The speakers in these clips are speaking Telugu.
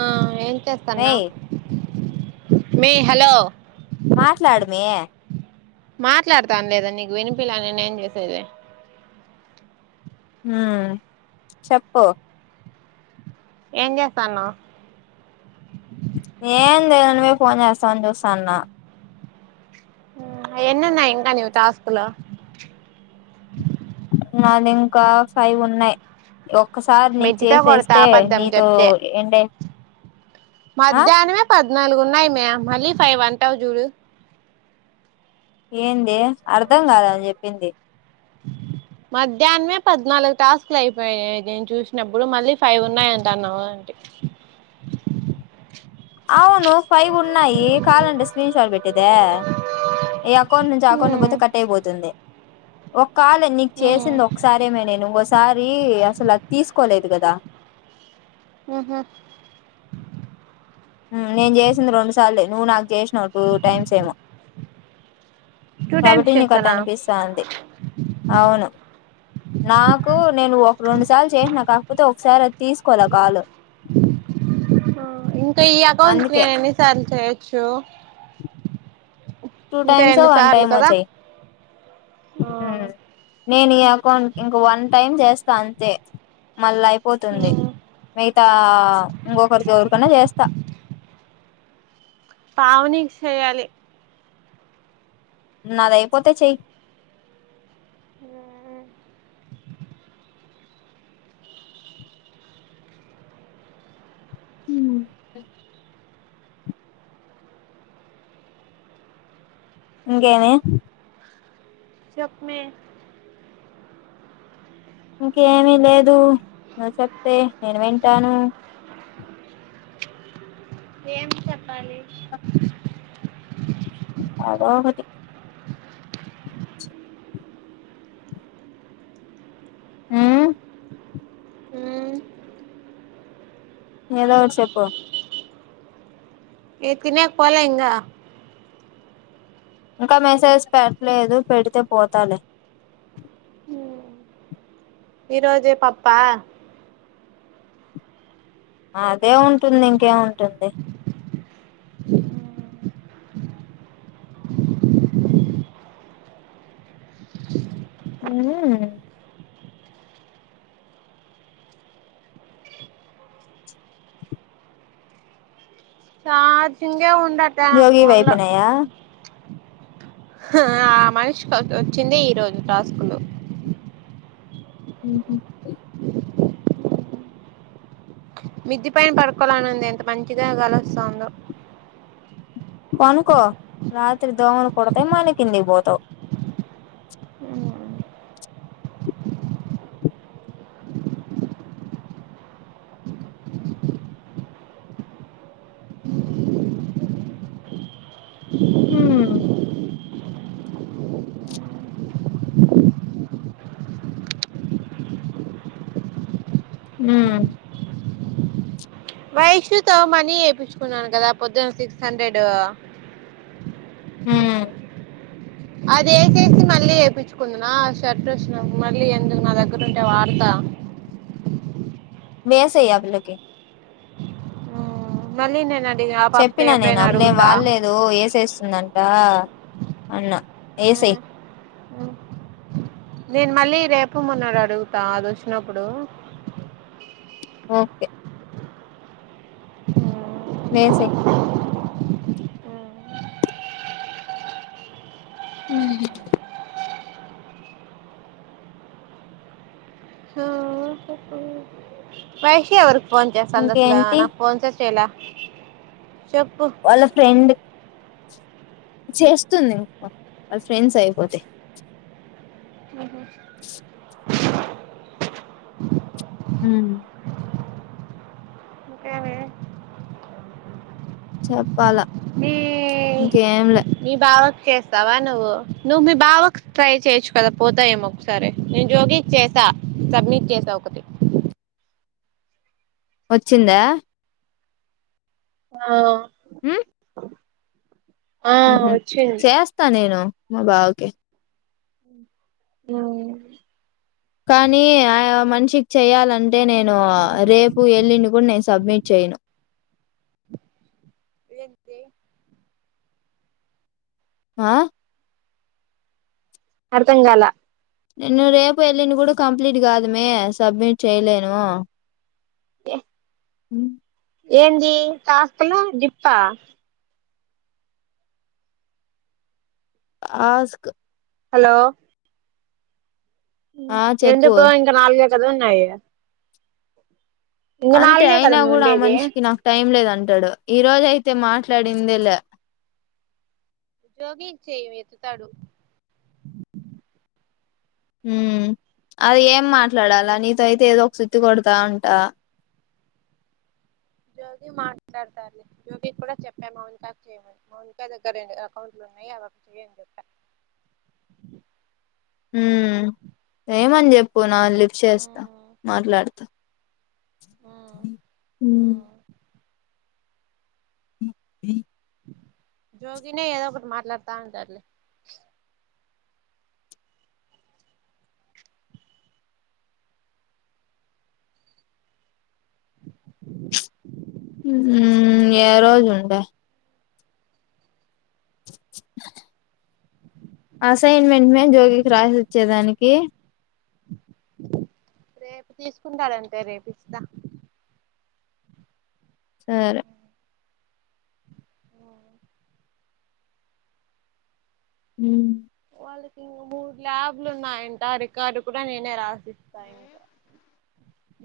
ఆ ఏం చేతనావ్ మేయ్ మీ హలో మాట్లాడుమీ మాట్లాడతాను లేదా నీకు వినిపిలా నేనేేం జేసేది ఆ చెప్పు ఏం జేతనవ్ ఏందెలె నువ్వే పోన్ జేస్తవని జూస్తాన్న ఆ అయ్ ఎన్నునాయ్ ఇంకా నీవి టాస్క్లు నాది ఇంకా ఫైవ్ ఉన్నాయ్ ఒక్కసారి నీకు మెట్టితో కొడతా చేసేస్తే అబద్ధం నీతో చెప్తే ఎండె అయ్ ఆ ద్నాలుగు ఉన్నాయి మ్యా మళ్ళీ ఫైవ్ అంటావ్ జూడు ఏందె అర్ధం గాల నువ్ జెప్పింది. మధ్యానమే పద్నాలుగు టాస్కులు అయిపోయాయి నేను చూసినప్పుడు, మళ్ళీ ఫైవ్ ఉన్నాయంటన్నావు ఏంటి. అవును ఫైవ్ ఉన్నాయి కాలంటే స్క్రీన్ షాట్ పెట్టేదా ఈ అకౌంట్ నుంచి అకౌంట్ హ్మ్ పోతే కట్ అయిపోతుంది. ఒక్ కాల్ నీకు హ్మ్ చేసింది ఒకసారే అమ్మి నేను వస్ తారి అసలు అది తీసుకోలేదు గదా ఊహ్మ్ ఉమ్ నేను జేసింది రొండు సార్లే నువ్వు నాకు జేష్ నాకు టైమ్ సేము టూ కాబట్టి టైమ్స్ నీకు అట చేస్తానా అనిపిస్తాంది అవును నాకు నేను ఒక రెండు సార్లు చేసిన కాకపోతే ఒకసారి అది తీస్ కొల కాలు ఆ ఇం కీ అకౌంట్కు అందుకే నేన్ ఎన్ని సార్లు చెయ్ చో టూ టైమ్సో వన్ టైమో చెయ్ ఆ ఊమ్ నేన్ ఈ అకౌంట్ ఇంకో వన్ టైమ్ జేస్ స్తా అంతే మళ్ళా అయిపోతుంది హ్మ్ మితా ఇంగొకరికి ఎవరికన్నా జేస్తా పావనీకి సెయాలి నాదయిపోతే చేయ్ ఆఆ ఊమ్ ఇంకేమి చెప్మి ఇంకేమీ లేదు నువ్వు చెప్తే నేను వింటాను. ఏం చెప్పాలి ఎదోఒకటి హ్ హ్ ఏదోటి చెప్పు ఏ తినేకి పోలేఇంగా ఇంకా మెసేజ్ పెట్టలేదు పెడితే పోతాలే ఈ రోజే పప్పా అదే ఉంటుంది ఇంకే ఉంటుంది హుఊఊఉ ఆ ఉడాట్ట జోగివి ఫోన్లో అయిపోయినాయా ఆ మనిషికి వచ్చింది ఈరోజు ట్రాస్కులు ఊహు మిద్ధి పైన పడుకోవాలనింది ఎంత మంచిగా గాలొస్తుందో పనుకో రాత్రి దోమలు కుడతాయి మల్లీ కిందికి పోతావు హు హు వైష్యుతో మనీ వయించుకున్నాను కదా పొద్దున సిక్స్ హండ్రెడ్ హు అదే చేసి మళ్ళీ వేయిపించుకుందునా ఆ షర్ట్ వచ్చిన మళ్ళీ ఎందుకు నా దగ్గర ఉంటే వాడత వేసేయ్ ఆ పిల్లకి మళ్ళ నే నా చెప్పినా నేను అప్పులేం వాడలేదు ఏసేస్తుందంట అన్నా ఏసెయ్ నేను మళ్ళీ రేపమ్ ఉన్నాడు అడుగుతా అది వచ్చినప్పుడు ఓకే ఆ లేేసే ఉ పైషివర్ ఫోన్ చేస్తుందా అసలా ఇంకేంటి నాకు ఫోన్ చే చేయలా వాళ్ళ ఫ్రెండ్ చేస్తుంది వాళ్ళ ఫ్రెండ్స్ అయిపోతే హు చెప్పాలా ఇంకేం లే మీ బావకు చేస్తావా నువ్వు నువ్వు మీ బావకు ట్రై చేయొచ్చు కదా పోతాయ ఏమో ఒకసారి నేను జోగికి చేసా సబ్మిట్ చేసా ఒకటి వచ్చిందా ఆ ఉమ్ ఆ ఉహు వచ్చింది చేస్తా నేను మా బావకి హ కానీ ఆ మనిషికి చేయాలంటే నేను రేపు వెల్లుండి కూడా నేను సబ్మిట్ చేయను ఏంటి ఆ అర్థం కాల నేను రేపు వెళ్ళిన కూడా కంప్లీట్ కాదేమ్మి సబ్మిట్ చేయలేను టే ఉం ఏంది టాస్క్ లు జిప్పా ఆస్క్ హలో ఆ చెప్పు ఎందుకో ఇంక నాలు గై కద ఉన్నాయి ఇంక అంతే నాలుగే కదా అయినా నువ్వు కూడా ఆ ఉండేది మనిషికి నాకు టైం లేదంటాడు ఈ రోజయితే మాట్లాడిందేలా జోగి కి చేయివే ఎత్తుతాడు ఉం అది ఏం మాట్లాడాలా నీతో అయితే ఏదో ఒక సుత్తి కొడతా ఉంటా జోగి మాట్లాడతారు జోగి కూడా చెప్పా మౌనిక క్ చేయమని మౌనిక దగ్గర రెండు అకౌంట్లు ఉన్నాయి అవేక్ చెయని చెప్పా ఆ లిఫ్ట్ చేస్తా మాట్లాడతా ఉం [inaudible] జోగినే ఏదో ఒకటి మాట్లాడుతా ఉంటడ్ లే ఏ రోజు ఉంట అసైన్మెంట్ మే జోగికి రాసి ఇచ్చేదానికి రేపు తీసుకుంటాడంటే రేపు ఇస్తా సరే ఆ ఉం వాళ్ళకింకా మూడు ల్యాబ్లు ఉన్నాయంట రికార్డు కూడా నేనే రాసిస్తా ఇంకా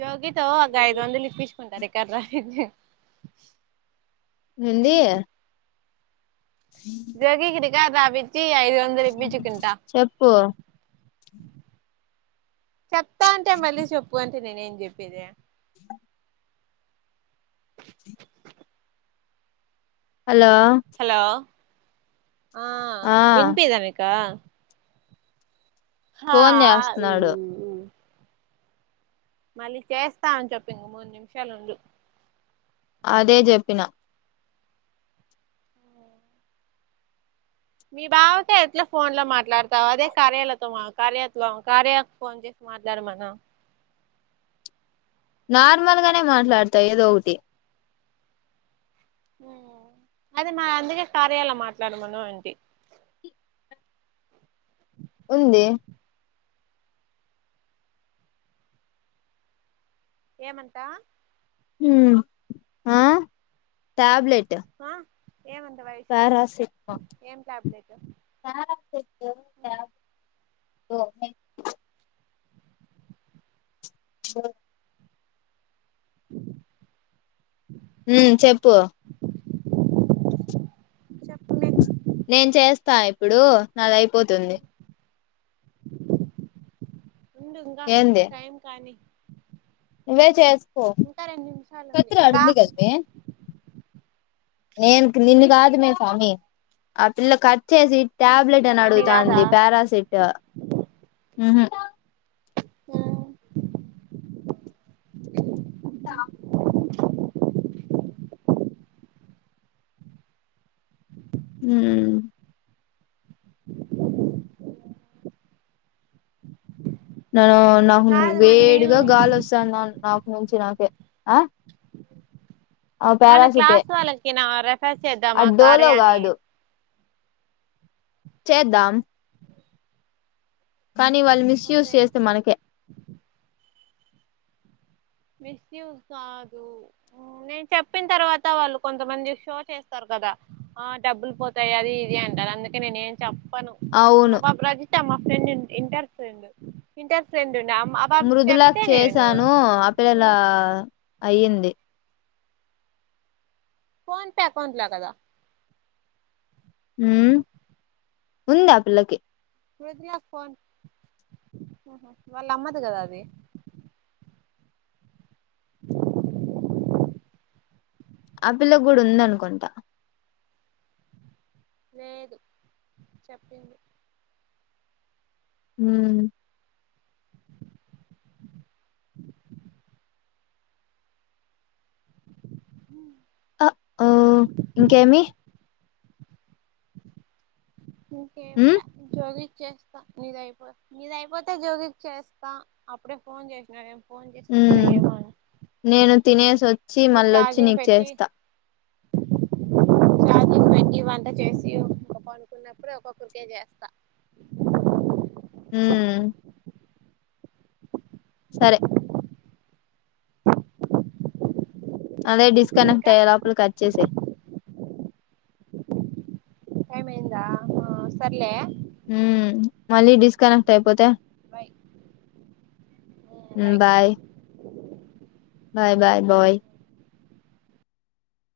జోగి వు అగ ఐదువందలిపిస్తా కుంటా రా రికార్డ్ రాయనికి ఉంది జగది కిది జరవిద్ చి ఐదువందలిప్పించుకుంటా చెప్పు [inaudible] చెప్తా అంటే మళ్ళీ చెప్పు అని నేనేం చెప్పేది హలో ఆ ఆ వినిపిదానికా హా ఫోన్ చేస్తున్నాడు మళ్ళీ చేస్తా అని చెప్పంది మూడు నిమిషాలుంది అదే చెప్పిన [unintelligible] నార్మల్ గానే మాట్లాడతాయి ఏదో ఒకటి [unintelligible] ఉందిే ఏమంటా హ ఆ ట్యాబ్లెట్ ఆ ఏమంత వయసు పారాసిట్ మా ఏం టాబ్లెట్ పారసట్ కాదు [unintelligible] స అ ఊ చెప్పు చెప్పమే నేను చేస్తా ఇప్పుడు నాది అయిపోతుంది. [inaudible] ఉంగా ఏంది టైం కానీ నువ్వే చేస్ ఇంకా రెండు నిమిషాలుంది ఇబా కదమే నేను నిన్ను కాదు మే స్వామి ఆ పిల్లకి చ్చేసి టాబ్లెట్ అని అన్ని కాదా అడుగుతాంది పారాసిట్ హూ త [inaudible] ఊమ్ రర్ వుంది కాదు మనము వేడిగా గాలి వస్తాంది నుంచి నాకే ఆ ఆ పారాసిటే ఆ డోలో కాదు [unintelligible] చేద్దాం. కానీ వాల్ మిస్ యూస్ అదే చేస్తే మనకే మిస్యూస్ కాదు నేను చెప్పిన తర్వాత వాళ్ళు కొంతమంది షో చేస్తారు కదా ఆ డబ్బులు పోతాయి అది ఇది అంటారు అందుకే నేనే ఏం చెప్ చెప్పను అవును [inaudible] మా friend inter friend inter friend డి మృదులకి చేసాను ఆ పిల్ల లా అయ్యింది. ఫోన్ పే అకౌంట్ల కదా హ్ ఉందాఆ పిల్లకి మృదుల ఫోన్ వాళ్ళ అమ్మది కదా అది ఆ పిల్లకి గుడా ఉందనుకుంటా లేదు చెప్పింది. హ్ మ్ ఆ హా ఇంకేమి ఇంకా ఏం ఉమ్ లె చేస్తా అయిపోతే నీదయిపోతే జోగికి చేస్తా అప్పుడే ఫోన్ చేసినడే ఫోన్ చేసి చెపుతా ఉమ్ నేను తినేసి వచ్చి మళ్ళొచ్చి నీకు చేస్తా చార్జింగ్ పెట్టి వంట చేసి ఒక్కొక్కరికే చేస్తా హ సరే అదే డిస్ కనుక ఇంకా ట్య లోపల కట్ చేసి టైం అయిందా సరే లె హ మళ్ళీ డిస్కనెక్ట్ అయిపోతే వై బాయ్ బాయ్ బాయ్ బాయ్